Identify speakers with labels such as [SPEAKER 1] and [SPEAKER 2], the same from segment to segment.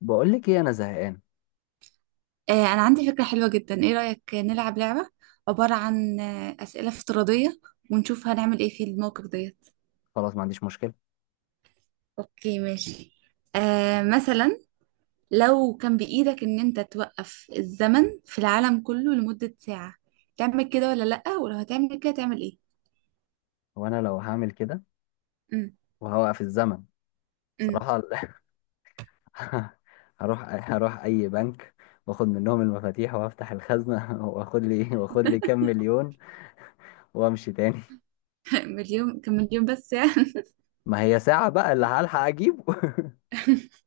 [SPEAKER 1] بقول لك ايه، انا زهقان.
[SPEAKER 2] أنا عندي فكرة حلوة جدا. إيه رأيك نلعب لعبة عبارة عن أسئلة افتراضية ونشوف هنعمل إيه في الموقف ديت؟
[SPEAKER 1] خلاص، ما عنديش مشكله.
[SPEAKER 2] أوكي ماشي. مثلا، لو كان بإيدك إن أنت توقف الزمن في العالم كله لمدة ساعة تعمل كده ولا لأ، ولو هتعمل كده تعمل إيه؟
[SPEAKER 1] وانا لو هعمل كده
[SPEAKER 2] أم،
[SPEAKER 1] وهوقف الزمن
[SPEAKER 2] أم.
[SPEAKER 1] صراحه، هروح اي بنك، واخد منهم المفاتيح وافتح الخزنه واخد لي كام مليون، وامشي تاني.
[SPEAKER 2] مليون كان مليون بس يعني.
[SPEAKER 1] ما هي ساعه بقى اللي هلحق اجيبه.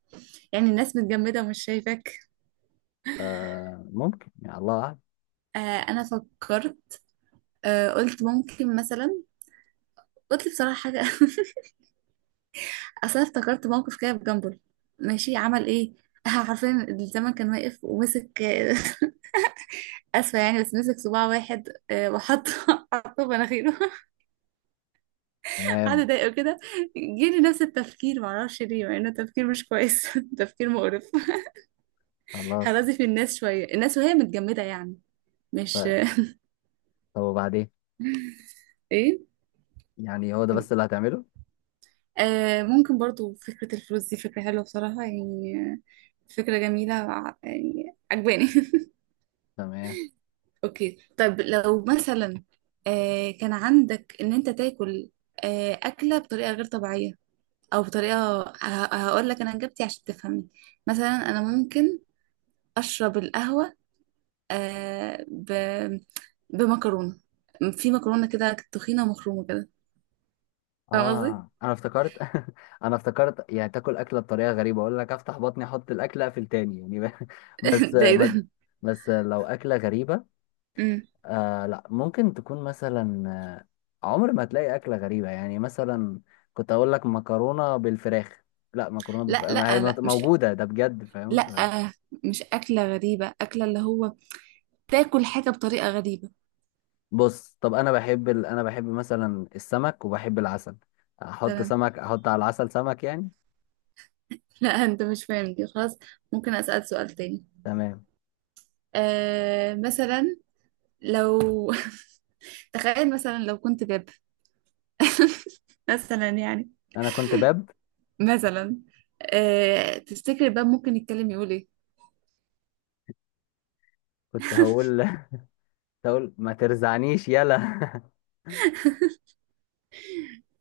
[SPEAKER 2] يعني الناس متجمدة ومش شايفاك؟
[SPEAKER 1] آه ممكن، يا الله أعلم.
[SPEAKER 2] آه. أنا فكرت، قلت ممكن مثلا، قلت بصراحة حاجة. اصل أنا افتكرت موقف كده في جنبل، ماشي عمل ايه. عارفين الزمن كان واقف ومسك اسفه يعني بس مسك صباع واحد، وحط حطه في مناخيره. قعد
[SPEAKER 1] تمام.
[SPEAKER 2] يضايقه كده، جيلي نفس التفكير، معرفش ليه، مع انه تفكير مش كويس. تفكير مقرف.
[SPEAKER 1] خلاص.
[SPEAKER 2] هرازي في الناس شويه، الناس وهي متجمده يعني. مش.
[SPEAKER 1] طيب، طب وبعدين؟
[SPEAKER 2] ايه.
[SPEAKER 1] يعني هو ده بس اللي هتعمله؟
[SPEAKER 2] ممكن برضو فكرة الفلوس دي فكرة حلوة بصراحة يعني فكرة جميلة يعني عجباني.
[SPEAKER 1] تمام.
[SPEAKER 2] اوكي طيب، لو مثلا كان عندك ان انت تاكل اكله بطريقه غير طبيعيه، او بطريقه هقول لك انا اجابتي عشان تفهمني. مثلا انا ممكن اشرب القهوه آه ب... بمكرونه، في مكرونه كده تخينه ومخرومه كده. فاهم قصدي؟
[SPEAKER 1] اه انا افتكرت. انا افتكرت يعني تاكل اكله بطريقه غريبه، اقول لك افتح بطني احط الاكله اقفل تاني يعني بس
[SPEAKER 2] ده ايه
[SPEAKER 1] مد...
[SPEAKER 2] ده؟
[SPEAKER 1] بس لو اكله غريبه.
[SPEAKER 2] مم.
[SPEAKER 1] لا، ممكن تكون مثلا، عمر ما هتلاقي اكله غريبه، يعني مثلا كنت اقول لك مكرونه بالفراخ، لا مكرونه
[SPEAKER 2] لا
[SPEAKER 1] بالفراخ ما هي
[SPEAKER 2] لا لا مش،
[SPEAKER 1] موجوده ده بجد، فاهم
[SPEAKER 2] لا مش اكله غريبه، اكله اللي هو تاكل حاجه بطريقه غريبه.
[SPEAKER 1] بص. طب انا بحب انا بحب مثلا السمك وبحب العسل، احط
[SPEAKER 2] تمام.
[SPEAKER 1] سمك احط على العسل سمك يعني.
[SPEAKER 2] لا انت مش فاهم دي، خلاص ممكن اسال سؤال تاني.
[SPEAKER 1] تمام،
[SPEAKER 2] مثلا لو تخيل مثلا لو كنت باب مثلا يعني،
[SPEAKER 1] انا كنت باب.
[SPEAKER 2] مثلا، تفتكر الباب ممكن يتكلم يقول ايه؟
[SPEAKER 1] كنت هقول تقول ما ترزعنيش يلا.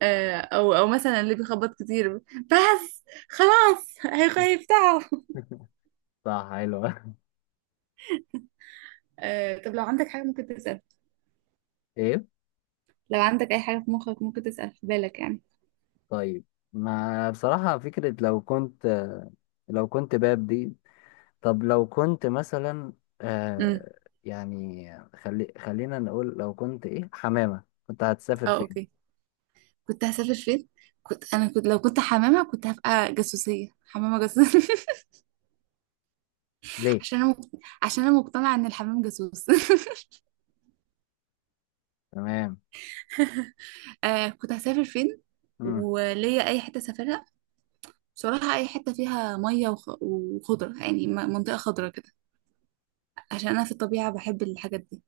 [SPEAKER 2] او مثلا اللي بيخبط كتير، بس خلاص هيفتحوا.
[SPEAKER 1] صح، حلوة.
[SPEAKER 2] طب لو عندك حاجة ممكن تسأل،
[SPEAKER 1] ايه؟
[SPEAKER 2] لو عندك اي حاجة في مخك ممكن تسأل في بالك يعني.
[SPEAKER 1] طيب، ما بصراحة فكرة لو كنت، لو كنت باب دي. طب لو كنت مثلا،
[SPEAKER 2] امم.
[SPEAKER 1] يعني خلينا نقول لو كنت ايه، حمامة، كنت هتسافر
[SPEAKER 2] اه
[SPEAKER 1] فين؟
[SPEAKER 2] اوكي. كنت هسافر فين، كنت انا كنت لو كنت حمامة كنت هبقى جاسوسية، حمامة جاسوسية.
[SPEAKER 1] ليه؟
[SPEAKER 2] عشان انا مقت- عشان انا مقتنعة ان الحمام جاسوس.
[SPEAKER 1] تمام.
[SPEAKER 2] كنت هسافر فين،
[SPEAKER 1] مم.
[SPEAKER 2] وليا اي حته سافرها. بصراحه اي حته فيها ميه وخضره يعني، منطقه خضره كده، عشان انا في الطبيعه بحب الحاجات دي.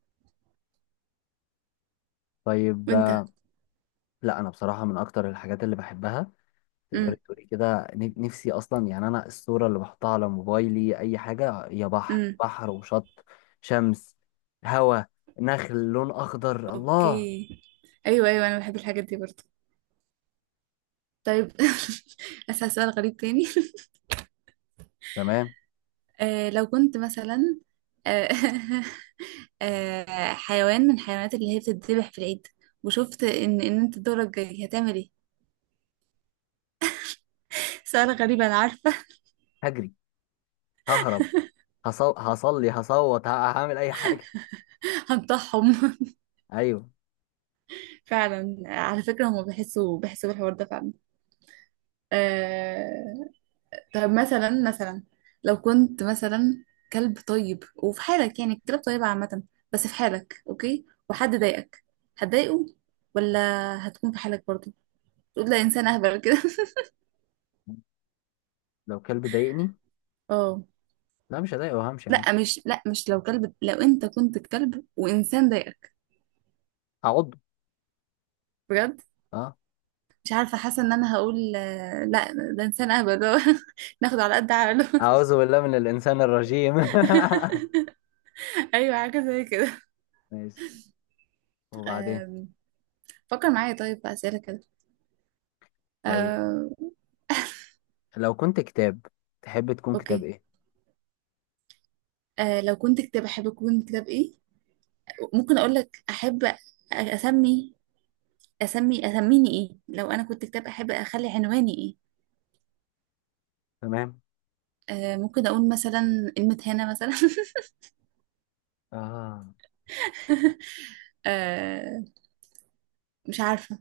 [SPEAKER 1] طيب،
[SPEAKER 2] وانت؟
[SPEAKER 1] لا انا بصراحة من اكتر الحاجات اللي بحبها، تقدري
[SPEAKER 2] امم.
[SPEAKER 1] تقولي كده، نفسي اصلا يعني، انا الصوره اللي بحطها على موبايلي اي حاجه هي بحر،
[SPEAKER 2] امم.
[SPEAKER 1] بحر وشط، شمس، هوا، نخل، لون اخضر، الله.
[SPEAKER 2] اوكي. ايوه ايوه، انا بحب الحاجات دي برضه. طيب، اسال سؤال غريب تاني.
[SPEAKER 1] تمام.
[SPEAKER 2] لو كنت مثلا آه حيوان من الحيوانات اللي هي بتتذبح في العيد، وشفت ان انت دورك جاي، هتعمل ايه؟ سؤال غريب انا عارفه.
[SPEAKER 1] هجري، ههرب، هصلي، هصوت، هعمل اي حاجه.
[SPEAKER 2] هنطحهم.
[SPEAKER 1] ايوه.
[SPEAKER 2] فعلا على فكرة هما بيحسوا، بالحوار ده فعلا. آه... طب مثلا، لو كنت مثلا كلب طيب وفي حالك، يعني الكلاب طيبة عامة، بس في حالك اوكي وحد ضايقك، هتضايقه ولا هتكون في حالك برضه، تقول لا انسان اهبل كده؟
[SPEAKER 1] لو كلب ضايقني،
[SPEAKER 2] اه.
[SPEAKER 1] لا مش هضايقه وهمشي عادي.
[SPEAKER 2] لا مش لو كلب، لو انت كنت كلب وانسان ضايقك،
[SPEAKER 1] هعضه،
[SPEAKER 2] بجد
[SPEAKER 1] اه.
[SPEAKER 2] مش عارفة، حاسة ان انا هقول لا ده انسان اهبل. ناخد على قد عقله.
[SPEAKER 1] اعوذ بالله من الانسان الرجيم.
[SPEAKER 2] ايوه حاجة زي
[SPEAKER 1] ماشي، وبعدين؟
[SPEAKER 2] كده. فكر معايا طيب في أسئلة كده.
[SPEAKER 1] طيب
[SPEAKER 2] آه،
[SPEAKER 1] لو كنت كتاب، تحب تكون كتاب
[SPEAKER 2] أوكي.
[SPEAKER 1] ايه؟
[SPEAKER 2] لو كنت كتاب أحب أكون كتاب إيه؟ ممكن أقول لك أحب أسمي، أسميني إيه لو أنا كنت كتاب، أحب أخلي عنواني إيه.
[SPEAKER 1] تمام.
[SPEAKER 2] ممكن أقول مثلا المتهانة مثلا.
[SPEAKER 1] اه،
[SPEAKER 2] آه، مش عارفة.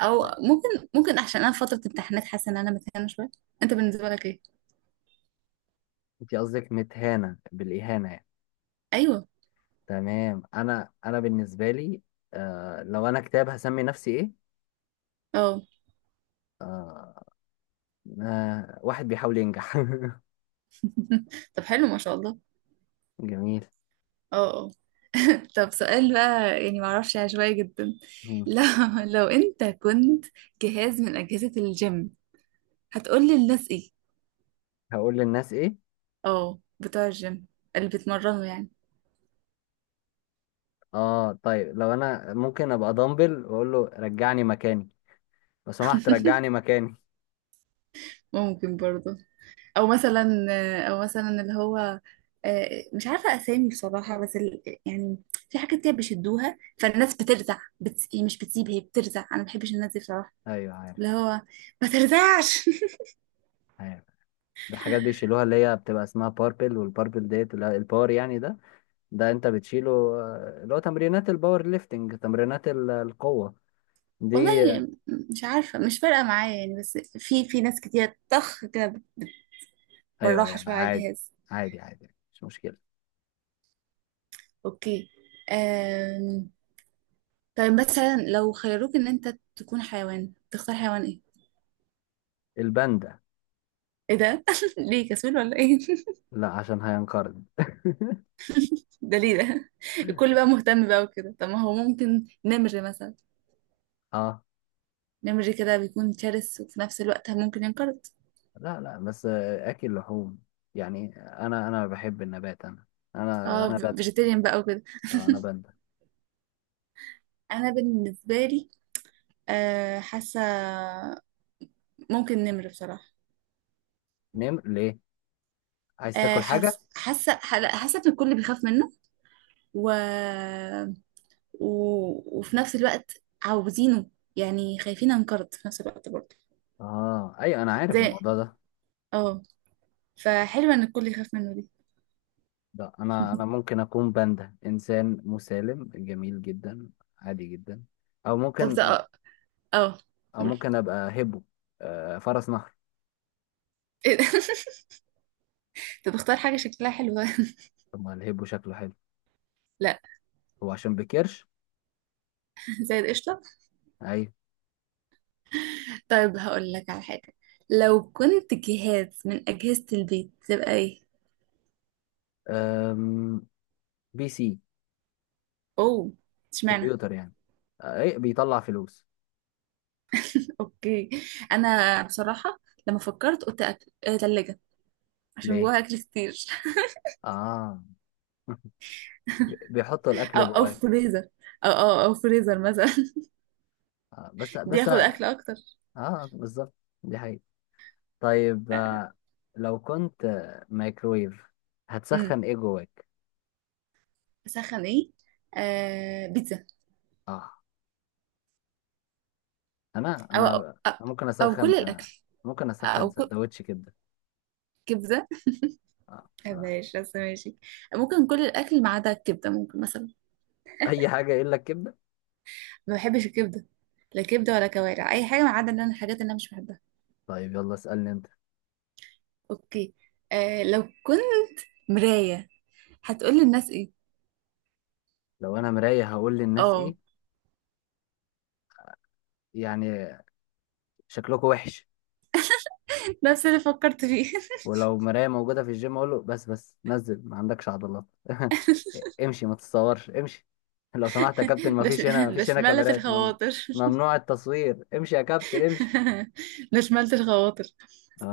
[SPEAKER 2] أو ممكن ممكن عشان أنا في فترة امتحانات حاسة إن أنا متهانة شوية. أنت بالنسبة لك إيه؟
[SPEAKER 1] انت قصدك متهانة بالإهانة يعني.
[SPEAKER 2] أيوه.
[SPEAKER 1] تمام، أنا بالنسبة لي، آه لو أنا كتاب هسمي نفسي إيه؟
[SPEAKER 2] أه.
[SPEAKER 1] آه، آه، واحد بيحاول ينجح.
[SPEAKER 2] طب حلو ما شاء الله.
[SPEAKER 1] جميل.
[SPEAKER 2] أه أه. طب سؤال بقى يعني معرفش، عشوائي جدا.
[SPEAKER 1] مم.
[SPEAKER 2] لو لو انت كنت جهاز من أجهزة الجيم، هتقولي الناس ايه؟
[SPEAKER 1] هقول للناس إيه؟
[SPEAKER 2] اه، بتوع الجيم، اللي بيتمرنوا يعني.
[SPEAKER 1] آه طيب، لو أنا ممكن أبقى دامبل وأقول له رجعني مكاني، لو سمحت رجعني مكاني.
[SPEAKER 2] ممكن برضه. او مثلا او مثلا اللي هو مش عارفة أسامي بصراحة، بس يعني في حاجات كده بيشدوها، فالناس بترزع هي مش بتسيب، هي بترزع. أنا ما بحبش الناس دي بصراحة.
[SPEAKER 1] أيوه
[SPEAKER 2] اللي
[SPEAKER 1] عارف،
[SPEAKER 2] هو ما ترزعش.
[SPEAKER 1] عارف. دي حاجات بيشيلوها اللي هي بتبقى اسمها باربل، والباربل ديت اللي هو الباور يعني، ده ده انت بتشيله، آه، اللي هو تمرينات الباور ليفتنج، تمرينات القوة
[SPEAKER 2] والله
[SPEAKER 1] دي.
[SPEAKER 2] مش عارفة، مش فارقة معايا يعني، بس في ناس كتير طخ كده،
[SPEAKER 1] ايوه
[SPEAKER 2] بالراحة
[SPEAKER 1] ايوه،
[SPEAKER 2] شوية على
[SPEAKER 1] عادي،
[SPEAKER 2] الجهاز.
[SPEAKER 1] عادي عادي مش مشكله.
[SPEAKER 2] اوكي. أم... طيب مثلا لو خيروك ان انت تكون حيوان، تختار حيوان ايه؟
[SPEAKER 1] الباندا.
[SPEAKER 2] ايه ده؟ ليه كسول ولا ايه؟
[SPEAKER 1] لا عشان هينقرض.
[SPEAKER 2] ده ليه ده؟ الكل بقى مهتم بقى وكده، طب ما هو ممكن نمر مثلا،
[SPEAKER 1] اه،
[SPEAKER 2] نمر كده بيكون شرس وفي نفس الوقت ممكن ينقرض.
[SPEAKER 1] لا لا، بس اكل لحوم، يعني انا بحب النبات،
[SPEAKER 2] اه،
[SPEAKER 1] انا باندا.
[SPEAKER 2] فيجيتيريان بقى وكده.
[SPEAKER 1] آه انا باندا.
[SPEAKER 2] انا بالنسبة لي أه، حاسة ممكن نمر بصراحة.
[SPEAKER 1] نم ليه؟ عايز
[SPEAKER 2] أه
[SPEAKER 1] تاكل
[SPEAKER 2] حاسة،
[SPEAKER 1] حاجه؟
[SPEAKER 2] لا، حاسة ان الكل بيخاف منه، و وفي نفس الوقت عاوزينه، يعني خايفين انقرض في نفس الوقت برضه.
[SPEAKER 1] اه ايوه انا عارف
[SPEAKER 2] زي،
[SPEAKER 1] الموضوع ده.
[SPEAKER 2] اه، فحلوة ان الكل يخاف منه دي.
[SPEAKER 1] لا، انا ممكن اكون باندا، انسان مسالم جميل جدا، عادي جدا. او
[SPEAKER 2] طب ده
[SPEAKER 1] ممكن،
[SPEAKER 2] اه، اه،
[SPEAKER 1] او
[SPEAKER 2] قول.
[SPEAKER 1] ممكن ابقى هبو، آه فرس نهر.
[SPEAKER 2] إيه ده؟ طب اختار حاجة شكلها حلو.
[SPEAKER 1] طب ما الهبو شكله حلو،
[SPEAKER 2] لا،
[SPEAKER 1] هو عشان بكرش.
[SPEAKER 2] زي القشطة. طيب هقول لك على حاجة، لو كنت جهاز من أجهزة البيت تبقى ايه؟
[SPEAKER 1] ايوه، بي سي.
[SPEAKER 2] اوه، اشمعنى.
[SPEAKER 1] كمبيوتر يعني، آه، ايه بيطلع فلوس.
[SPEAKER 2] اوكي. انا بصراحة، لما فكرت قلت أكل، تلاجة، عشان
[SPEAKER 1] ليه؟
[SPEAKER 2] جواها اكل كتير.
[SPEAKER 1] اه. بيحطوا الاكل
[SPEAKER 2] او
[SPEAKER 1] جواك.
[SPEAKER 2] فريزر، او فريزر مثلا.
[SPEAKER 1] آه بس بس
[SPEAKER 2] بياخد اكل اكتر.
[SPEAKER 1] اه بالظبط، دي حقيقة. طيب، آه لو كنت مايكرويف،
[SPEAKER 2] امم.
[SPEAKER 1] هتسخن ايه جواك؟
[SPEAKER 2] اسخن ايه؟ بيتزا.
[SPEAKER 1] اه،
[SPEAKER 2] او او,
[SPEAKER 1] انا ممكن
[SPEAKER 2] أو
[SPEAKER 1] اسخن،
[SPEAKER 2] كل الاكل،
[SPEAKER 1] ممكن اسخن
[SPEAKER 2] او كل،
[SPEAKER 1] سندوتش كبده،
[SPEAKER 2] كبده
[SPEAKER 1] اه
[SPEAKER 2] ما
[SPEAKER 1] بصراحه.
[SPEAKER 2] بحبهاش بس ماشي، ممكن كل الاكل ما عدا الكبده، ممكن مثلا،
[SPEAKER 1] اي حاجه الا الكبده.
[SPEAKER 2] ما بحبش الكبده، لا كبده ولا كوارع اي حاجه ما عدا ان انا الحاجات اللي انا مش بحبها.
[SPEAKER 1] طيب يلا اسالني انت.
[SPEAKER 2] اوكي. لو كنت مرايه هتقول للناس ايه؟
[SPEAKER 1] لو انا مرايه هقول للناس ايه؟
[SPEAKER 2] اه،
[SPEAKER 1] يعني شكلكوا وحش.
[SPEAKER 2] نفس اللي فكرت فيه.
[SPEAKER 1] ولو مراية موجودة في الجيم أقول له بس نزل ما عندكش عضلات. امشي، ما تتصورش، امشي، لو سمحت يا كابتن، ما
[SPEAKER 2] ده ش...
[SPEAKER 1] فيش هنا، ما
[SPEAKER 2] ده
[SPEAKER 1] فيش هنا
[SPEAKER 2] شمالة
[SPEAKER 1] كاميرات،
[SPEAKER 2] الخواطر.
[SPEAKER 1] ممنوع التصوير، امشي يا كابتن امشي.
[SPEAKER 2] ده شمالة الخواطر.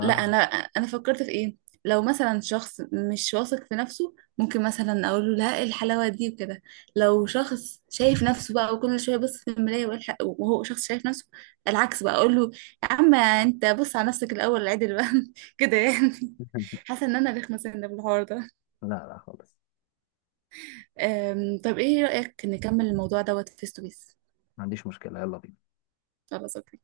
[SPEAKER 2] لا، انا فكرت في ايه. لو مثلا شخص مش واثق في نفسه، ممكن مثلا اقول له لا، إيه الحلاوه دي وكده. لو شخص شايف نفسه بقى، وكل شويه بص في المرايه وهو شخص شايف نفسه، العكس بقى اقول له يا عم انت، بص على نفسك الاول، عدل بقى. كده يعني. حاسه ان انا رخمه سنه في الحوار ده.
[SPEAKER 1] لا لا خالص.
[SPEAKER 2] طب ايه رايك نكمل الموضوع دوت فيس تو فيس؟
[SPEAKER 1] ما عنديش مشكلة، يلا بينا.
[SPEAKER 2] خلاص أوكي.